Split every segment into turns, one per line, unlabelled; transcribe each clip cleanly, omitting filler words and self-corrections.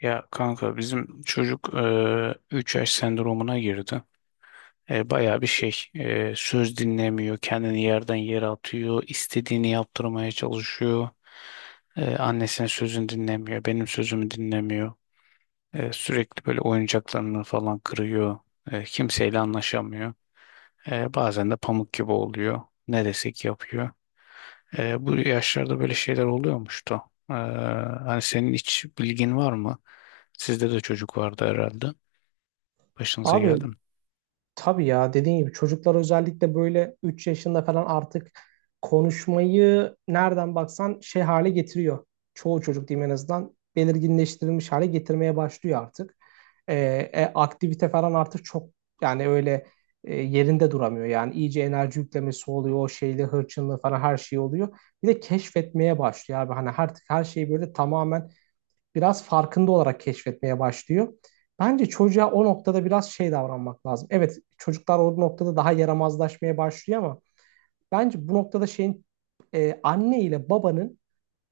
Ya kanka bizim çocuk 3 yaş sendromuna girdi. Bayağı bir şey söz dinlemiyor, kendini yerden yere atıyor, istediğini yaptırmaya çalışıyor. Annesinin sözünü dinlemiyor, benim sözümü dinlemiyor. Sürekli böyle oyuncaklarını falan kırıyor. Kimseyle anlaşamıyor. Bazen de pamuk gibi oluyor. Ne desek yapıyor. Bu yaşlarda böyle şeyler oluyormuştu. Hani senin hiç bilgin var mı? Sizde de çocuk vardı herhalde. Başınıza geldi
Abi,
mi?
tabii ya, dediğin gibi çocuklar özellikle böyle 3 yaşında falan artık konuşmayı nereden baksan şey hale getiriyor. Çoğu çocuk diyeyim, en azından belirginleştirilmiş hale getirmeye başlıyor artık. Ee, aktivite falan artık çok, yani öyle, yerinde duramıyor. Yani iyice enerji yüklemesi oluyor, o şeyle hırçınlığı falan her şey oluyor. Bir de keşfetmeye başlıyor abi. Hani artık her şeyi böyle tamamen biraz farkında olarak keşfetmeye başlıyor. Bence çocuğa o noktada biraz şey davranmak lazım. Evet, çocuklar o noktada daha yaramazlaşmaya başlıyor ama bence bu noktada şeyin, anne ile babanın,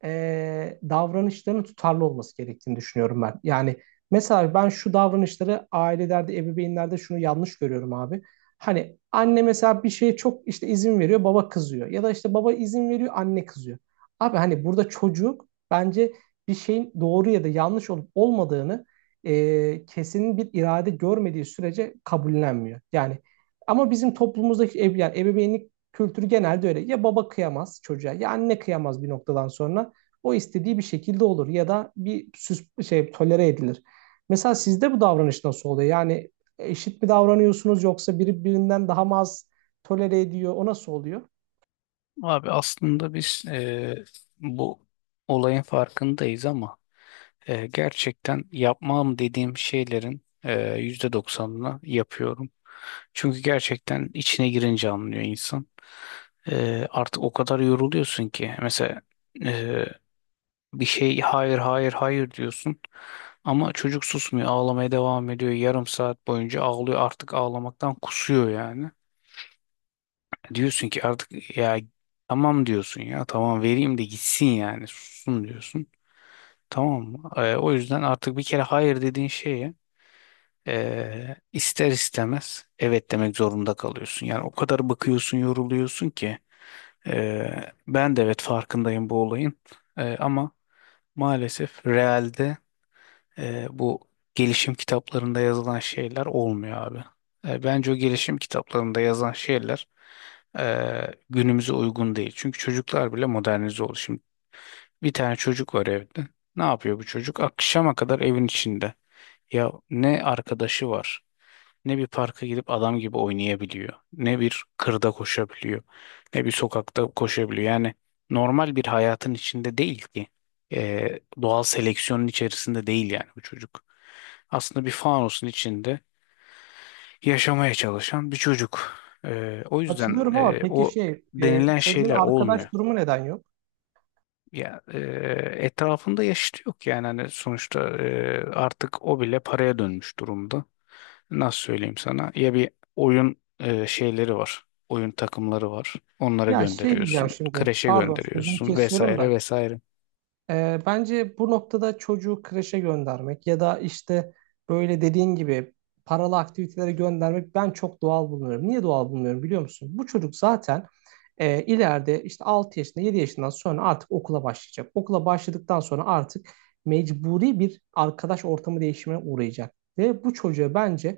davranışların tutarlı olması gerektiğini düşünüyorum ben. Yani mesela ben şu davranışları ailelerde, ebeveynlerde şunu yanlış görüyorum abi. Hani anne mesela bir şeye çok işte izin veriyor, baba kızıyor. Ya da işte baba izin veriyor, anne kızıyor. Abi hani burada çocuk, bence bir şeyin doğru ya da yanlış olup olmadığını, kesin bir irade görmediği sürece kabullenmiyor. Yani ama bizim toplumumuzdaki ev, yani ebeveynlik kültürü genelde öyle. Ya baba kıyamaz çocuğa ya anne kıyamaz, bir noktadan sonra o istediği bir şekilde olur ya da bir süs şey tolere edilir. Mesela sizde bu davranış nasıl oluyor? Yani eşit mi davranıyorsunuz, yoksa biri birinden daha mı az tolere ediyor? O nasıl oluyor?
Abi aslında biz bu olayın farkındayız ama gerçekten yapmam dediğim şeylerin %90'ını yapıyorum. Çünkü gerçekten içine girince anlıyor insan. Artık o kadar yoruluyorsun ki mesela eee, bir şey hayır hayır hayır diyorsun ama çocuk susmuyor, ağlamaya devam ediyor, 0,5 saat boyunca ağlıyor, artık ağlamaktan kusuyor yani. Diyorsun ki artık ya tamam diyorsun, ya tamam vereyim de gitsin yani sussun diyorsun. Tamam mı? O yüzden artık bir kere hayır dediğin şeye ister istemez evet demek zorunda kalıyorsun. Yani o kadar bakıyorsun, yoruluyorsun ki ben de evet farkındayım bu olayın. Ama maalesef realde bu gelişim kitaplarında yazılan şeyler olmuyor abi. Bence o gelişim kitaplarında yazan şeyler günümüze uygun değil. Çünkü çocuklar bile modernize oldu. Şimdi bir tane çocuk var evde. Ne yapıyor bu çocuk? Akşama kadar evin içinde. Ya ne arkadaşı var, ne bir parka gidip adam gibi oynayabiliyor, ne bir kırda koşabiliyor, ne bir sokakta koşabiliyor. Yani normal bir hayatın içinde değil ki. Doğal seleksiyonun içerisinde değil yani bu çocuk. Aslında bir fanusun içinde yaşamaya çalışan bir çocuk. O yüzden
Hatırlıyorum, ama peki
o
şey,
denilen
çocuğun
şeyler olmuyor.
arkadaş durumu neden yok?
Ya etrafında yaşıtı yok yani, hani sonuçta artık o bile paraya dönmüş durumda. Nasıl söyleyeyim sana? Ya bir oyun şeyleri var. Oyun takımları var. Onlara
Ya şey
gönderiyorsun.
diyeceğim şimdi,
Kreşe
pardon sözünü
gönderiyorsun
kesiyorum
vesaire
da,
vesaire.
bence bu noktada çocuğu kreşe göndermek ya da işte böyle dediğin gibi paralı aktivitelere göndermek, ben çok doğal bulmuyorum. Niye doğal bulmuyorum biliyor musun? Bu çocuk zaten, ileride işte 6 yaşında, 7 yaşından sonra artık okula başlayacak. Okula başladıktan sonra artık mecburi bir arkadaş ortamı değişimine uğrayacak. Ve bu çocuğa bence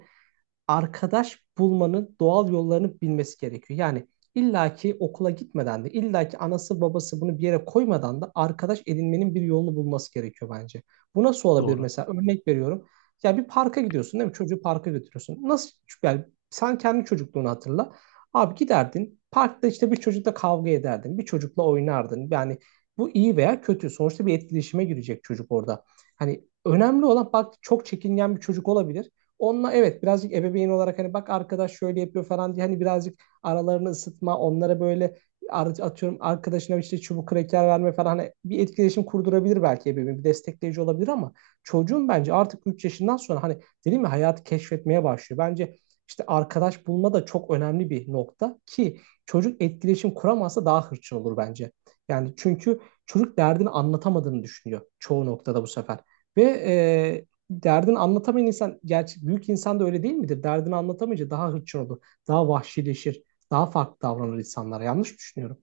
arkadaş bulmanın doğal yollarını bilmesi gerekiyor. Yani illaki okula gitmeden de, illaki anası babası bunu bir yere koymadan da arkadaş edinmenin bir yolunu bulması gerekiyor bence. Bu nasıl olabilir
Doğru.
mesela? Örnek veriyorum. Ya bir parka gidiyorsun değil mi? Çocuğu parka götürüyorsun. Nasıl? Yani sen kendi çocukluğunu hatırla. Abi, giderdin. Parkta işte bir çocukla kavga ederdin. Bir çocukla oynardın. Yani bu iyi veya kötü. Sonuçta bir etkileşime girecek çocuk orada. Hani önemli olan, bak, çok çekingen bir çocuk olabilir. Onunla evet birazcık ebeveyn olarak hani bak arkadaş şöyle yapıyor falan diye hani birazcık aralarını ısıtma, onlara böyle atıyorum arkadaşına işte çubuk kraker verme falan, hani bir etkileşim kurdurabilir belki ebeveyn, bir destekleyici olabilir ama çocuğun bence artık 3 yaşından sonra, hani dedim ya, hayatı keşfetmeye başlıyor. Bence işte arkadaş bulma da çok önemli bir nokta ki çocuk etkileşim kuramazsa daha hırçın olur bence. Yani çünkü çocuk derdini anlatamadığını düşünüyor çoğu noktada bu sefer. Ve derdini anlatamayan insan, gerçek büyük insan da öyle değil midir? Derdini anlatamayınca daha hırçın olur, daha vahşileşir, daha farklı davranır insanlara. Yanlış mı düşünüyorum?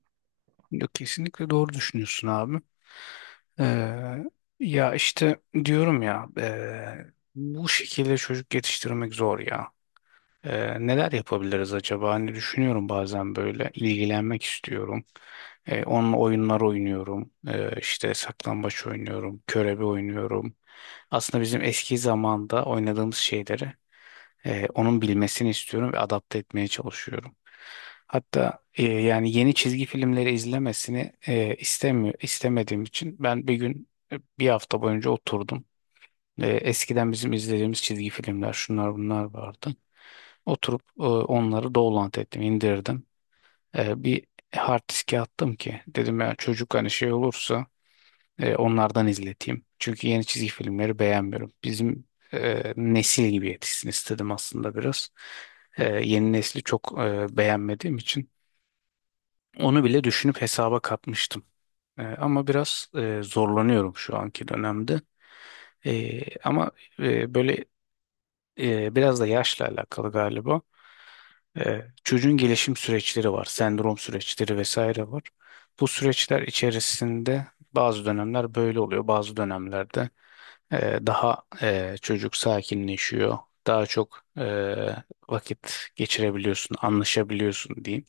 Yok, kesinlikle doğru düşünüyorsun abi. Ee, Ya işte diyorum ya bu şekilde çocuk yetiştirmek zor ya. Neler yapabiliriz acaba? Hani düşünüyorum bazen, böyle ilgilenmek istiyorum. Onunla oyunlar oynuyorum. İşte saklambaç oynuyorum, körebe oynuyorum. Aslında bizim eski zamanda oynadığımız şeyleri onun bilmesini istiyorum ve adapte etmeye çalışıyorum. Hatta yani yeni çizgi filmleri izlemesini istemiyor, istemediğim için ben bir gün bir hafta boyunca oturdum. Eskiden bizim izlediğimiz çizgi filmler şunlar bunlar vardı. Oturup onları download ettim, indirdim. Bir hard diske attım ki dedim ya çocuk hani şey olursa onlardan izleteyim. Çünkü yeni çizgi filmleri beğenmiyorum. Bizim nesil gibi yetişsin istedim aslında biraz. Yeni nesli çok beğenmediğim için onu bile düşünüp hesaba katmıştım. Ama biraz zorlanıyorum şu anki dönemde. E, ama e, böyle e, Biraz da yaşla alakalı galiba. Çocuğun gelişim süreçleri var, sendrom süreçleri vesaire var. Bu süreçler içerisinde bazı dönemler böyle oluyor, bazı dönemlerde çocuk sakinleşiyor, daha çok vakit geçirebiliyorsun, anlaşabiliyorsun diyeyim.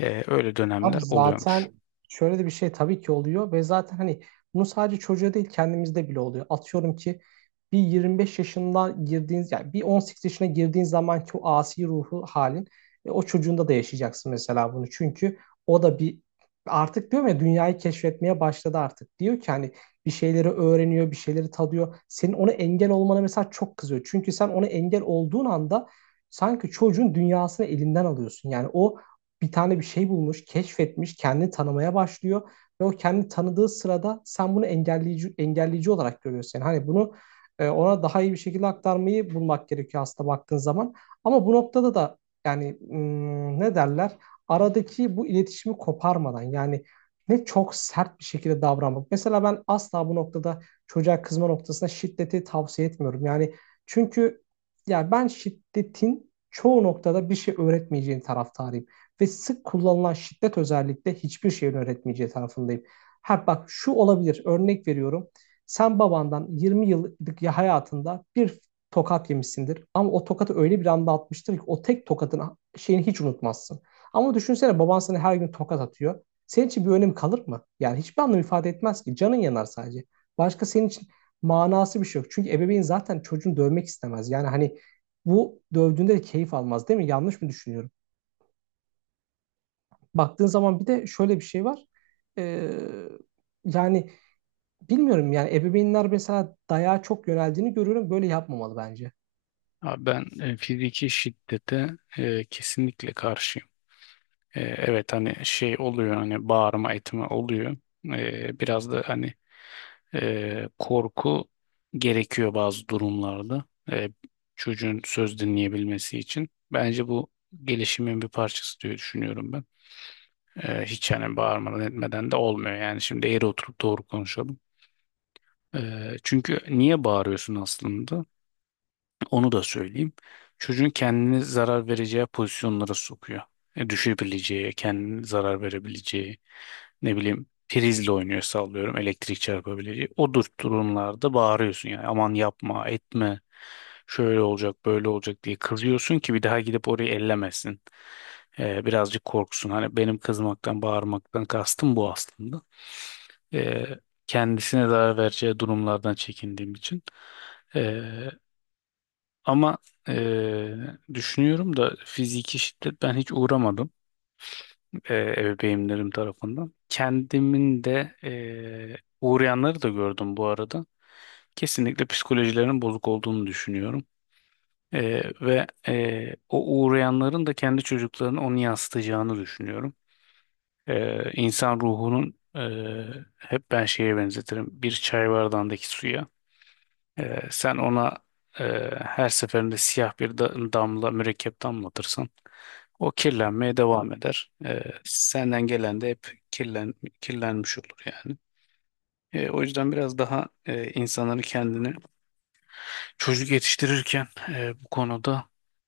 Öyle
Abi,
dönemler oluyormuş.
zaten şöyle de bir şey tabii ki oluyor ve zaten hani bunu sadece çocuğa değil kendimizde bile oluyor. Atıyorum ki bir 25 yaşında girdiğiniz, yani bir 18 yaşına girdiğin zamanki o asi ruhu halin, o çocuğunda da yaşayacaksın mesela bunu. Çünkü o da bir, artık diyorum ya, dünyayı keşfetmeye başladı artık. Diyor ki hani bir şeyleri öğreniyor, bir şeyleri tadıyor. Senin ona engel olmana mesela çok kızıyor. Çünkü sen ona engel olduğun anda sanki çocuğun dünyasını elinden alıyorsun. Yani o bir tane bir şey bulmuş, keşfetmiş, kendini tanımaya başlıyor ve o kendini tanıdığı sırada sen bunu engelleyici olarak görüyorsun. Yani hani bunu, ona daha iyi bir şekilde aktarmayı bulmak gerekiyor aslında baktığın zaman. Ama bu noktada da yani hmm, ne derler? Aradaki bu iletişimi koparmadan, yani ne çok sert bir şekilde davranmak. Mesela ben asla bu noktada çocuğa kızma noktasında şiddeti tavsiye etmiyorum. Yani çünkü ya, ben şiddetin çoğu noktada bir şey öğretmeyeceğin taraftarıyım. Ve sık kullanılan şiddet özellikle hiçbir şeyin öğretmeyeceği tarafındayım. Ha bak, şu olabilir, örnek veriyorum. Sen babandan 20 yıllık hayatında bir tokat yemişsindir. Ama o tokatı öyle bir anda atmıştır ki o tek tokatın şeyini hiç unutmazsın. Ama düşünsene baban sana her gün tokat atıyor. Senin için bir önemi kalır mı? Yani hiçbir anlam ifade etmez ki. Canın yanar sadece. Başka senin için manası bir şey yok. Çünkü ebeveyn zaten çocuğunu dövmek istemez. Yani hani bu, dövdüğünde de keyif almaz değil mi? Yanlış mı düşünüyorum? Baktığın zaman bir de şöyle bir şey var. Ee, yani bilmiyorum, yani ebeveynler mesela dayağa çok yöneldiğini görüyorum. Böyle yapmamalı bence.
Abi ben fiziki şiddete kesinlikle karşıyım. Evet hani şey oluyor, hani bağırma etme oluyor. Biraz da hani korku gerekiyor bazı durumlarda e, çocuğun söz dinleyebilmesi için. Bence bu gelişimin bir parçası diye düşünüyorum ben. Hiç yani bağırmadan etmeden de olmuyor. Yani şimdi eğri oturup doğru konuşalım. E, Çünkü niye bağırıyorsun aslında? Onu da söyleyeyim. Çocuğun kendini zarar vereceği pozisyonlara sokuyor. Düşebileceği, kendini zarar verebileceği, ne bileyim prizle oynuyor sallıyorum, elektrik çarpabileceği. O durumlarda bağırıyorsun yani, aman yapma, etme, şöyle olacak, böyle olacak diye kızıyorsun ki bir daha gidip orayı ellemesin. Birazcık korksun. Hani benim kızmaktan, bağırmaktan kastım bu aslında. E, Kendisine zarar vereceği durumlardan çekindiğim için. E, ama düşünüyorum da fiziki şiddet ben hiç uğramadım ebeveynlerim tarafından. Kendimin de uğrayanları da gördüm bu arada. Kesinlikle psikolojilerinin bozuk olduğunu düşünüyorum. Ve o uğrayanların da kendi çocuklarını onu yansıtacağını düşünüyorum. İnsan ruhunun hep ben şeye benzetirim, bir çay bardağındaki suya. Sen ona e, her seferinde siyah bir damla, mürekkep damlatırsan o kirlenmeye devam eder. Senden gelen de hep kirlenmiş olur yani. O yüzden biraz daha insanları kendini çocuk yetiştirirken bu konuda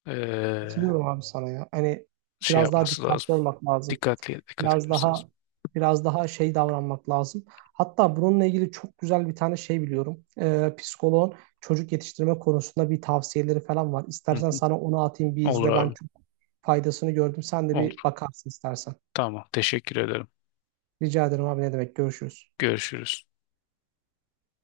e,
Katılıyorum abi sana ya. Hani
şey
biraz daha
yapması lazım.
dikkatli olmak lazım.
Dikkatli, dikkat
Biraz
etmesi
daha
lazım.
biraz daha şey davranmak lazım. Hatta bununla ilgili çok güzel bir tane şey biliyorum. Psikoloğun çocuk yetiştirme konusunda bir tavsiyeleri falan var.
Hı
İstersen
hı.
sana onu atayım, bir
Olur
izle. Ben
abi,
çok faydasını gördüm. Sen de
olur.
bir bakarsın istersen.
Tamam, teşekkür ederim.
Rica ederim abi, ne demek. Görüşürüz.
Görüşürüz.